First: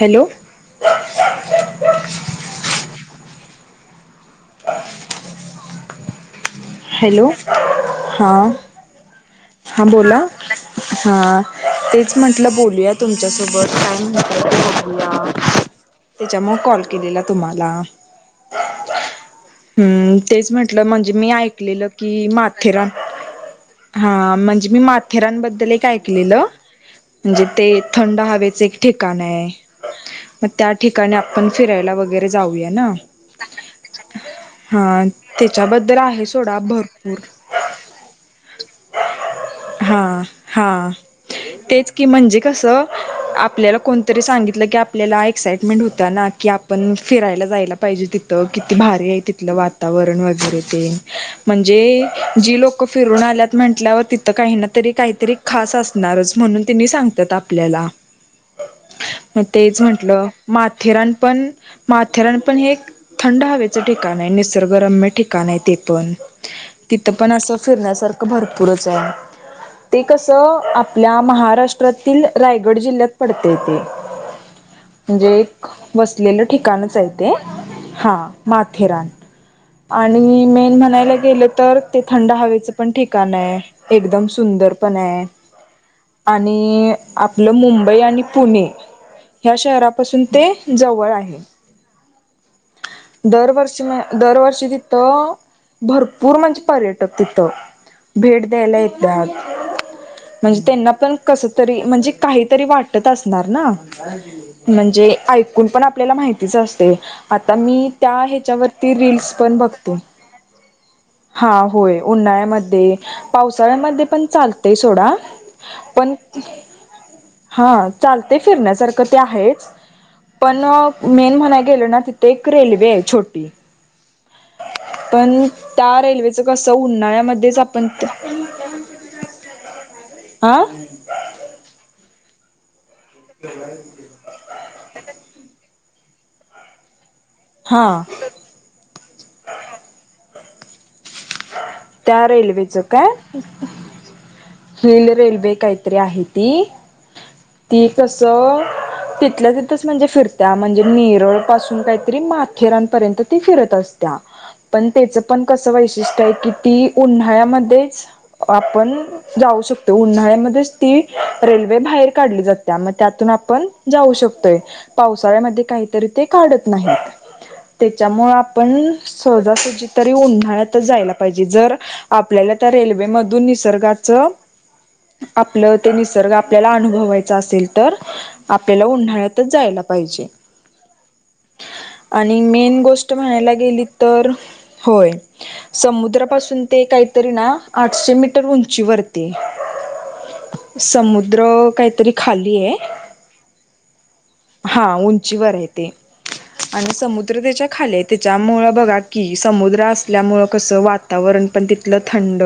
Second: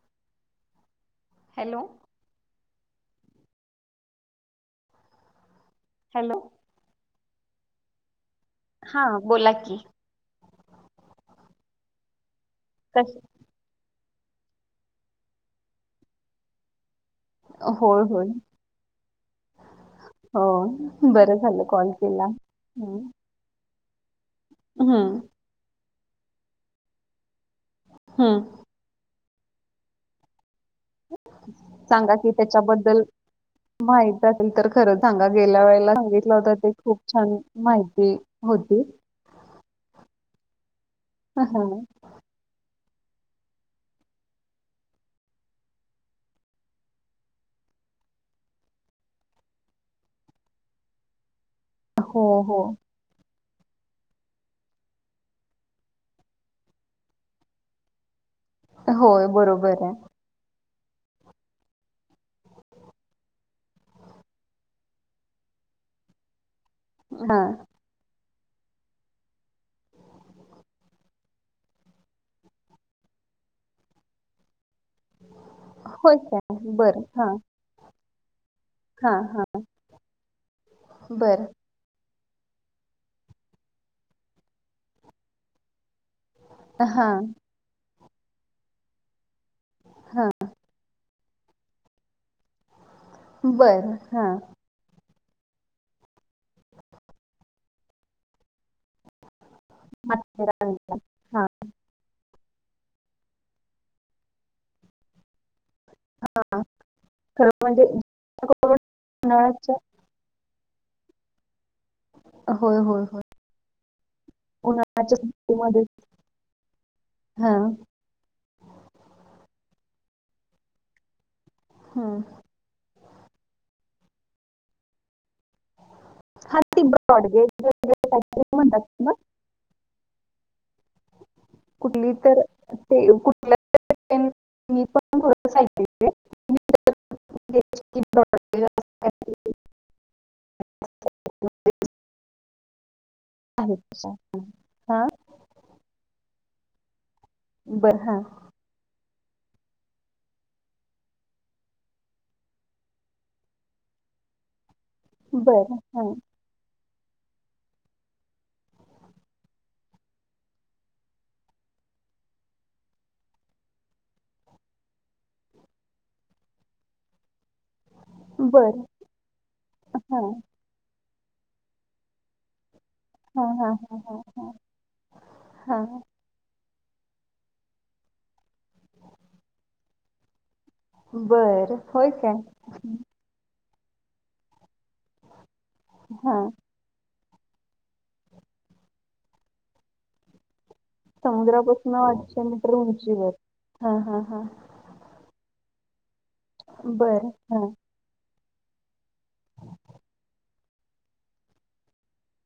Hello hello hello hello हां हा बोला की हा बोला हा तेच म्हणल आपलं बोलूया कस तुमच्यासोबत टाईमट बोलूया त्याच्यामुळे कॉल केलेला तुम्हाला होय होय हम्म हो तेच म्हणटल म्हणजे मी बरं झालं आइकलेल कॉल केला की माथेरन हम्म हा म्हणजे मी हम्म माथेरानबद्दल एक ऐकलेलं म्हणजे ते थंड हम्म हवेच एक ठिकाण आहे मग त्या ठिकाणी आपण फिरायला सांगा वगैरे की जाऊया ना त्याच्याबद्दल माहित असेल तर खरं हा सांगा गेल्या वेळेला त्याच्याबद्दल आहे सांगितलं सोडा खूप छान भरपूर माहिती होती हा हा हा. तेच की म्हणजे कसं आपल्याला कोणतरी सांगितलं की आपल्याला एक्साइटमेंट होत्या ना की आपण फिरायला जायला पाहिजे पाहिजे तिथं किती भारी आहे तिथलं वातावरण वगैरे ते म्हणजे हो हो जी लोक फिरून आल्यात म्हटल्यावर तिथ काही ना तरी काहीतरी खास असणारच म्हणून तिनी सांगत्यात आपल्याला होय मग तेच बरोबर आहे म्हंटलं म थिराणपण माथेराणपण हे थंड हवेचं ठिकाण आहे निसर्गरम्य ठिकाण आहे ते प तिथं पण हा असं फिरण्यासारखं भरपूरच आहे ते कसं आपल्या महाराष्ट्रातील रायगड जिल्ह्यात पडतेय ते म्हणजे एक होय बसलेलं काय ठिकाणच बरं आहे हा ते हा माथेरान हा हा आणि मेन म्हणायला बर गेलं तर ते थंड हवेच पण ठिकाण आहे एकदम सुंदर पण आहे आणि हा आपलं मुंबई आणि पुणे ह्या शहरापासून हा ते जवळ आहे दरवर्षी बर म हा दरवर्षी तिथं भरपूर म्हणजे पर्यटक तिथं भेट द्यायला येतात म्हणजे त्यांना माथेरानला. पण कस हा तरी म्हणजे काही वाट असणार ना म्हणजे कोण पण आपल्याला माहितीच असते खरं आता म्हणजे मी त्या ह्याच्यावरती रिल्स पण बघतो. हा होय होय होय उन्हाळ्यामध्ये, होय पावसाळ्यामध्ये पण चालतय सोडा उन्हाळ्याच्या सुट्टीमध्ये पण हा चालते फिरण्यासारखं ते आहेच पण मेन म्हणाय गेलं ना हम्म. तिथे एक रेल्वे आहे छोटी पण त्या रेल्वेचं हा कस ती उन्हाळ्यामध्येच ब्रॉडगेज आपण काहीतरी म्हणतात ना आं कुठली तर ते कुठल्या मी पण [unintelligible] हा [unintelligible] त्या रेल्वेच काय आहे तशा हा रेल रेल्वे काहीतरी आहे ती ती बर हा कस तिथल्या तीथ म्हणजे फिरत्या म्हणजे नेरळ पासून काहीतरी माथेरापर्यंत ती फिरत असत्या पण त्याचं पण बर कसं हा वैशिष्ट्य आहे की ती उन्हाळ्यामध्येच आपण जाऊ शकतो उन्हाळ्यामध्येच ती रेल्वे बाहेर काढली जात मग त्यातून आपण जाऊ शकतोय पावसाळ्यामध्ये काहीतरी ते काढत नाही त्याच्यामुळे बर आपण सहजासहजी तरी हा उन्हाळ्यात जायला पाहिजे जर आपल्याला त्या रेल्वेचा हा मधून हा हा निसर्गाच हा आपलं ते हा निसर्ग आपल्याला अनुभवायचा असेल तर आपल्याला उन्हाळ्यातच जायला पाहिजे. बर होय काय आणि मेन गोष्ट म्हणायला गेली तर होय हा समुद्रापासून ते काही तरी ना आठशे मीटर उंचीवरती समुद्र समुद्रापासून काहीतरी आठशे खाली मीटर आहे. उंचीवर हा हा हा उंचीवर आहे ते आणि बर समुद्र हा त्याच्या खाली त्याच्यामुळं बघा की समुद्र असल्यामुळे कसं वातावरण पण तिथलं थंड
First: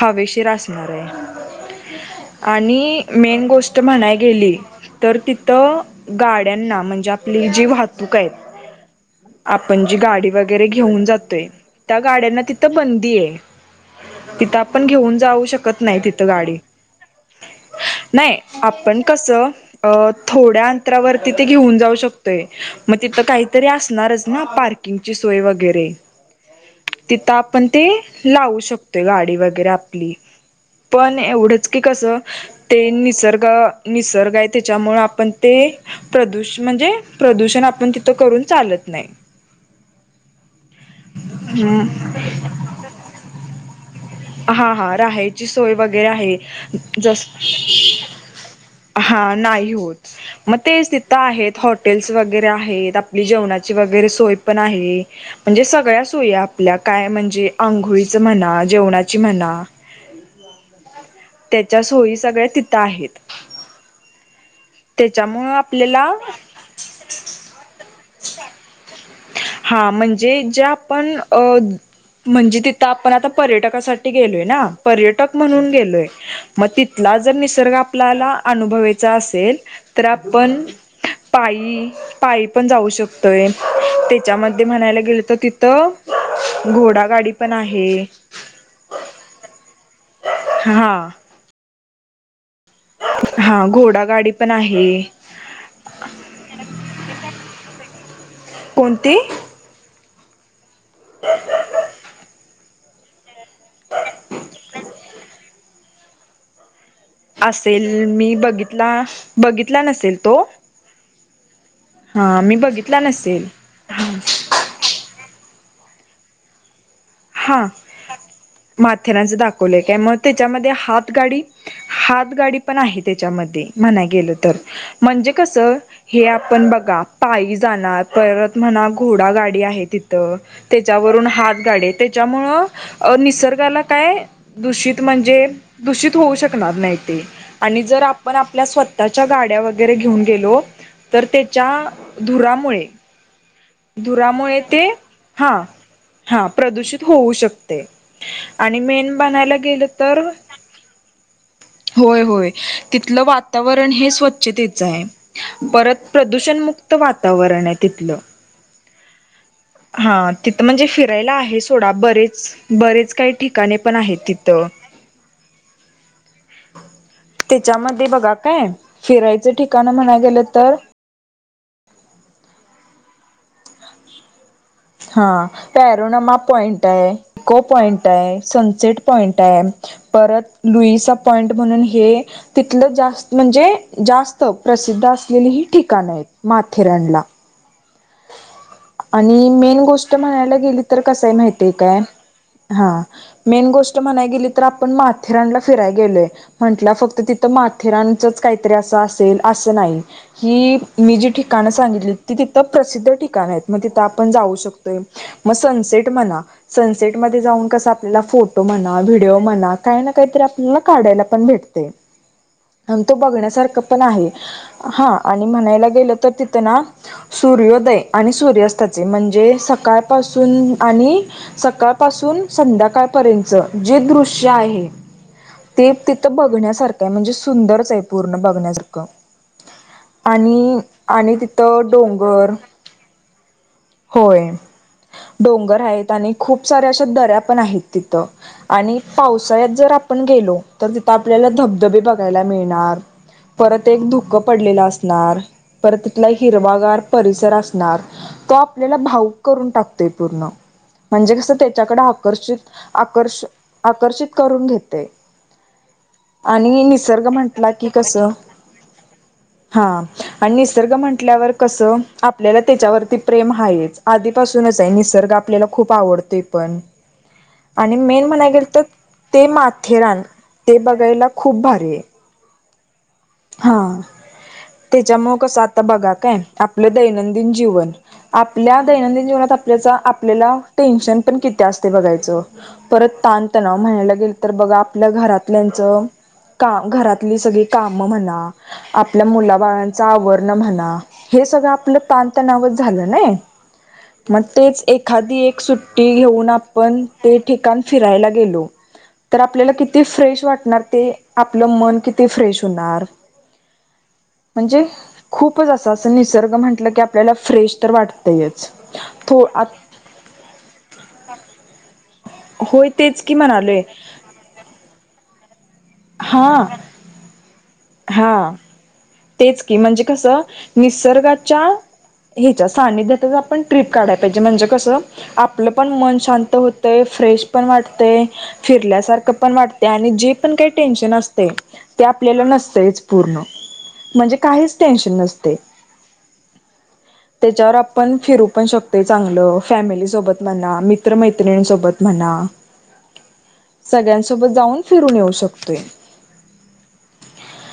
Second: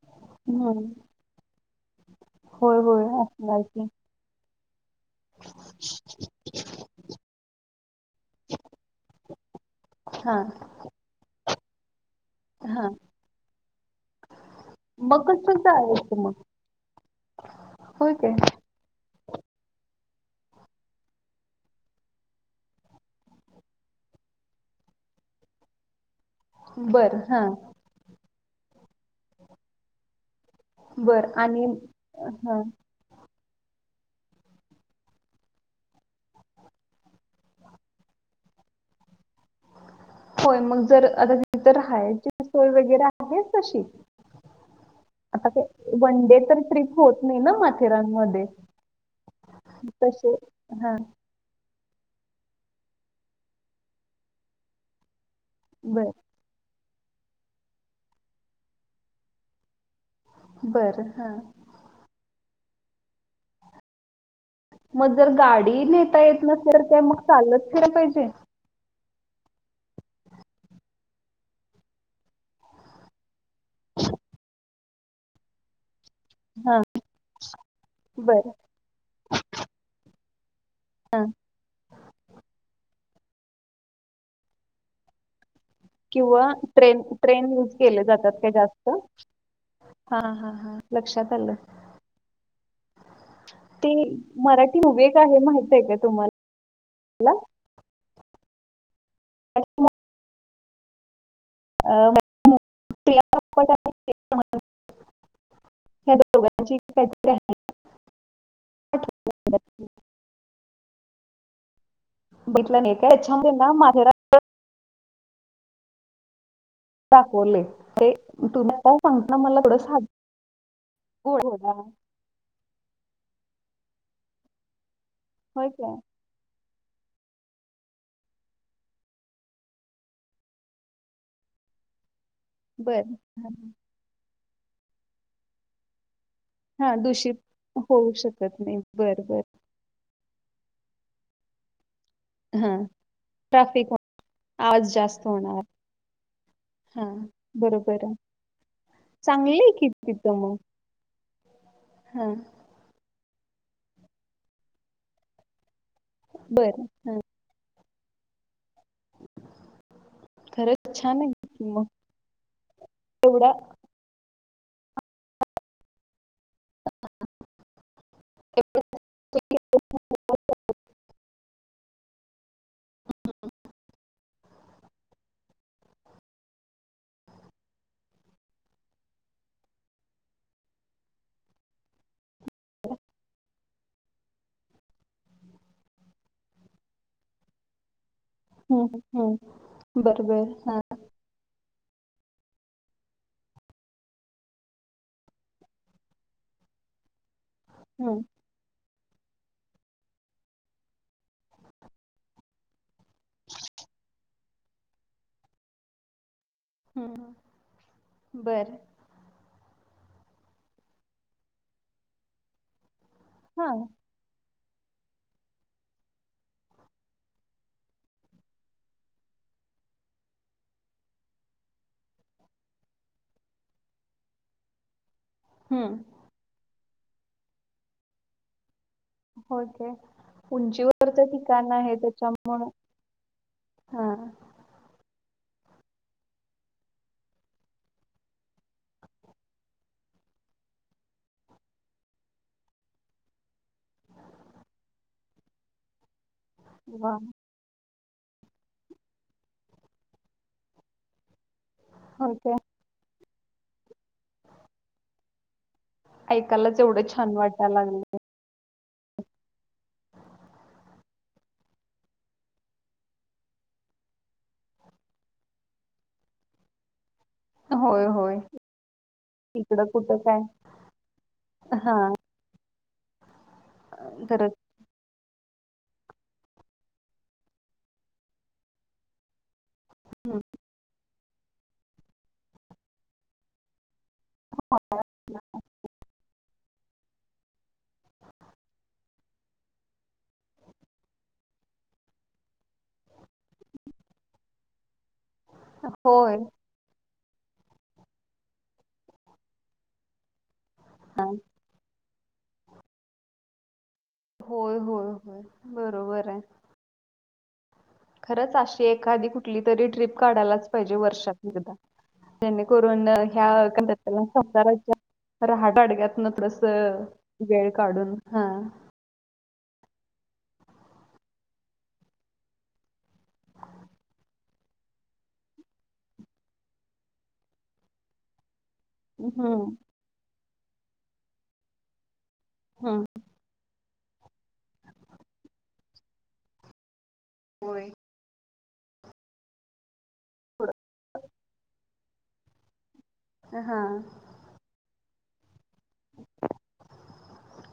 हवेशीर असणार हम्म. आहे. होय आणि होय मेन असणार गोष्ट की म्हणाय गेली तर तिथं गाड्यांना म्हणजे आपली जी वाहतूक आहेत. आपण जी गाडी हा वगैरे घेऊन जातोय त्या गाड्यांना तिथं हा बंदी आहे. तिथं आपण घेऊन मग जाऊ कसं शकत नाही जायचं तिथ मग गाडी. होय काय नाही आपण कस अ थोड्या अंतरावरती ते घेऊन जाऊ शकतोय मग तिथ काहीतरी असणारच ना पार्किंगची सोय वगैरे बर तिथं हा आपण ते लावू शकतो. गडी व आपली पण बर आणि एवढंच की कस हा ते निस निसर्ग आहे त्याच्यामुळे आपण ते प्रदूष म्हणजे प्रदूषण आपण तिथं करून चालत नाही. होय मग जर आता त तर हम्म राहायची सोय वगैरे आहे तशी हा हा राहायची आता ते सोय वगैरे वन आहे डे तर ट्रिप होत जस नाही ना माथेरानमध्ये हा नाही होत तसे मग ते हा तिथं आहेत. हॉटेल्स वगैरे आहेत आपली जेवणाची वगैरे सोय पण आहे म्हणजे सगळ्या बर सोय आपल्या काय म्हणजे आंघोळीचं म्हणा जेवणाची म्हणा बर हा त्याच्या सोयी सगळ्या तिथं आहेत. मग जर त्याच्यामुळं गाडी नेता आपल्याला येत नसेल का मग चालत फिरल पाहिजे. हा म्हणजे जे आपण अ म्हणजे तिथं आपण आता पर्यटकासाठी गेलोय ना पर्यटक म्हणून गेलोय. मग तिथला जर निसर्ग आपल्याला बर अनुभवाचा असेल तर आपण हा पायी पायी पण जाऊ शकतोय त्याच्यामध्ये म्हणायला गेलं तर त किंवा ट्रेन ट्रेन यूज आहे केले जातात का जास्त हा हा हा लक्षात आलं हा ते घोडा गाडी पण मराठी आहे उभेग आहे माहित आहे का तुम्हाला हला कोणते अच्छा हछ अ हे दोोघची असेल मी बघितला बघितला नसेल तो हा मी बघितलं नाही बघितला काय नसेल त्याच्यामध्ये ना माथेरान हा दाखवले तुम्ही आता माथरा सांगताना मला थोडं दावलं का साधं मग त्यामध्ये हात गाडी घोडा हात गाडी पण आहे त्याच्यामध्ये म्हणाय गेलं तर म्हणजे कस होय काय हे आपण बघ पायी जाणार परत म्हणा घोडा गाडी आहे तिथ त्याच्यावरून हात गाडी बर त्यामुळे निसर्गाला काय दूषित म्हणजे दूषित हा दूषित नाही होऊ आप आप शकत नाही स्वड बर बर घे गो तर त्याच्या हा धुरामुळे ट्रॅफिक दुरामुळे य ते आवाज जास्त हा होणार हा प्रदूषित हा होऊ शकते बरोबर आहे आणि मेन बनायला चांगली आहे गेलं की तर तिथं मग होय हा होय तिथलं वा वातावरण हे स्वच्छतेच आहे परत बर प्रदूषणमुक्त वातावरण आहे किथलं हा तिथं म्हणजे खरंच छान फिरायला आहे की मग सोडा बरेच बरेच काही एवढा ठिकाणे पण आहे तिथ त त्याच्यामध्ये बघा काय फिरायचं ठिकाण म्हणाय गेलं तर हां पॅरोनामा पॉइंट आहे इको पॉइंट आहे सनसेट पॉइंट आहे परत लुईचा पॉईंट म्हणून हे तिथलं जास्त म्हणजे जास्त प्रसिद्ध असलेली ह ठिकाणं आहेत माथेरानला हम्म आणि हम्म मेन गोष्ट बर बर म्हणायला हा गेली तर कसय माहितीय काय हा मेन गोष्ट म्हणा गेली तर आपण माथेरानला फिरायला गेलोय म्हटलं फक्त ति तर हम्म माथेरानचंच काहीतरी असं अस अस नाही मी जी ठिकाण सांगितली त तिथं प प्रसिद्ध ठिकाण आहेत मग तिथं आपण जाऊ शकतोय मग सनसेट म्हणा हम्म सनसेटमध्ये जाऊन कसं आपल्याला फोटो बर म्हणा व्हिडिओ म्हणा काही ना काहीतरी आपल्याला काढायला पण भेटते आणि तो हा बघण्यासारख पण आहे हा आणि म्हणायला गेलं तर तिथं ना सूर्योदय आणि सूर्यास्ताचे म्हणजे सकाळपासून आणि सकाळपासून संध्याकाळपर्यंत जे दृश्य आहे ते हम्म तिथं बघण्यासारखं आहे म्हणजे सुंदरच आहे पूर्ण बघण्यासार होके उंचीवर तर आणि ठिकाण तिथं आहे त्याच्या डोंगर होय डोंगर आहेत आणि खूप सऱ्या अशा दऱ्या पण आहेत तिथं आणि पावसाळ्यात जर आपण ण गेलो तर तिथ आपल्याला धबधबे बघायला मिळणार परत एक दुःख पडलेलं असणार परत तिथला हिरवागार वा आपल्या भाऊ टाण त्याच्याकडे होय काय आकर्षित आकर्ष आकर्षित करून घेते ऐकायलाच आणि एवढं निसर्ग छान म्हंटला वाटायला की कस लागलं हा आणि निसर्ग म्हंटल्यावर कसं आपल्याला त्याच्यावरती प्रेम ह आहेच आधीपासूनच आहे निसर्ग आपल्याला खूप आवडतोय पण आणि होय मेन होय म्हणाय गेल तर ते इकडं कुठं माथेरान काय ते बघायला खूप भारी हा आहे. हा खरंच त्याच्यामुळे कस आता बघा काय आपलं दैनंदिन जीवन आपल्या दैनंदिन जीवनात आप हम्म. आपल्याला टेन्शन पण किती असते बघायच. परत ताणतणाव म्हणायला गेल. तर बघा आपल्या घरातल्याच का घरातली सगळी काम आपल्या मुला बाळांचा आवरण म्हणा, हे सगळ आपलं ताणतणावच झालं. ना मग तेच एखादी एक सुट्टी होय घेऊन आपण ते ठिकाण फिरायला गेलो तर आपल्याला किती फ्रेश वाटणार ते आपलं मन कि ते फ्रेश होणार होय म्हणजे होय होय खूपच असं अस बरोबर आहे निसर्ग म्हंटलं की आपल्याला फ्रेश तर खरंच वाटतयच अशी एखादी थो कुठली तरी ट्रिप काढायलाच पाहिजे वर्षात एकदा होय जेणेकरून तेच की ह्या म्हणालोय कातला सजायच्या रहाट अडग्यात ना हा तसं वेळ काढून हा तेच की म्हणजे कसं निसर्गाच्या ह्याच्या सानिध्यात आपण टट्रिप काढाला पाहिजे, म्हणजे कसं आपलं पण मन शांत होतं. फ्रेश पण वाटते. फिरल्यासारख पण हम्म वाटते, आणि जे पण काही टेन्शन असते, त्या आपल्याला नसतयच हम्म पूर्ण म्हणजे काहीच टेनशन नसते, त्याच्यावर होय आपण फिरू पण शकत चांगलं फॅमिली सोबत म्हणा मित्रमैत्रिणीसोबत म्हणा. हा सगळ्यांसोबत जाऊन फिरून येऊ शकत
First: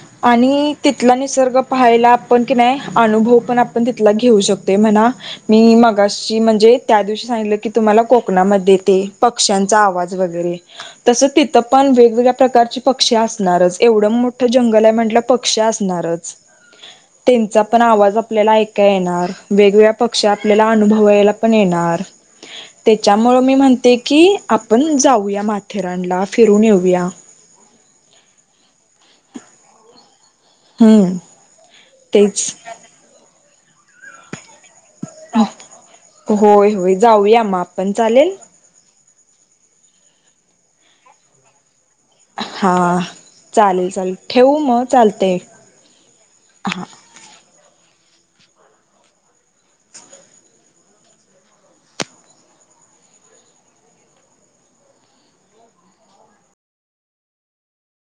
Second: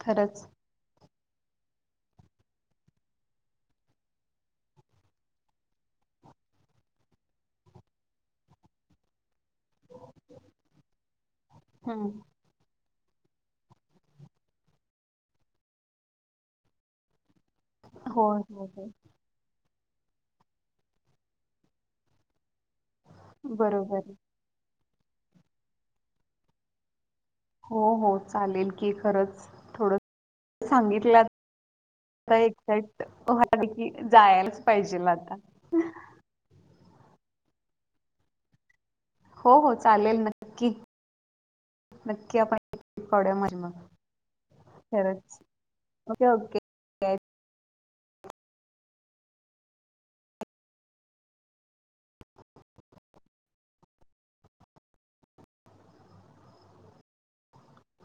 खरंच आणि तिथला निसर्ग पाहायला आपण की नाही अनुभव पण आपण तिथला घेऊ शकत म्हणा मी मागचा त्या दिवसां क तुम्हाला कोणा पक्षाचा आवाज वैगरे तस तिथे पण हम्म पक्षी असणारच, एवढ मोठ जंगल आहे म्हटल्यावर पक्षी असणारच. पण आवाज होय आपल्याला होय ऐका होय येणार वेगवेगळ्या पक्षी आपल्याला अनुभवायला पण येणार त्याच्यामुळे मी म्हणते बरोबर की पण जाऊया माथेरानला फिरून येऊया. हो हो चालेल. कि खरंच थोड हम्म सांगितलं तेच एझॅक्ट जायलाच पाहिजे ना आता. हो होय होय जाऊया म आपण चालेल. हो हो चालेल नक्की नक्की आपण हा पाडूया मग चालेल चालेल ठेवू मग चालते. खरंच ओके ओके.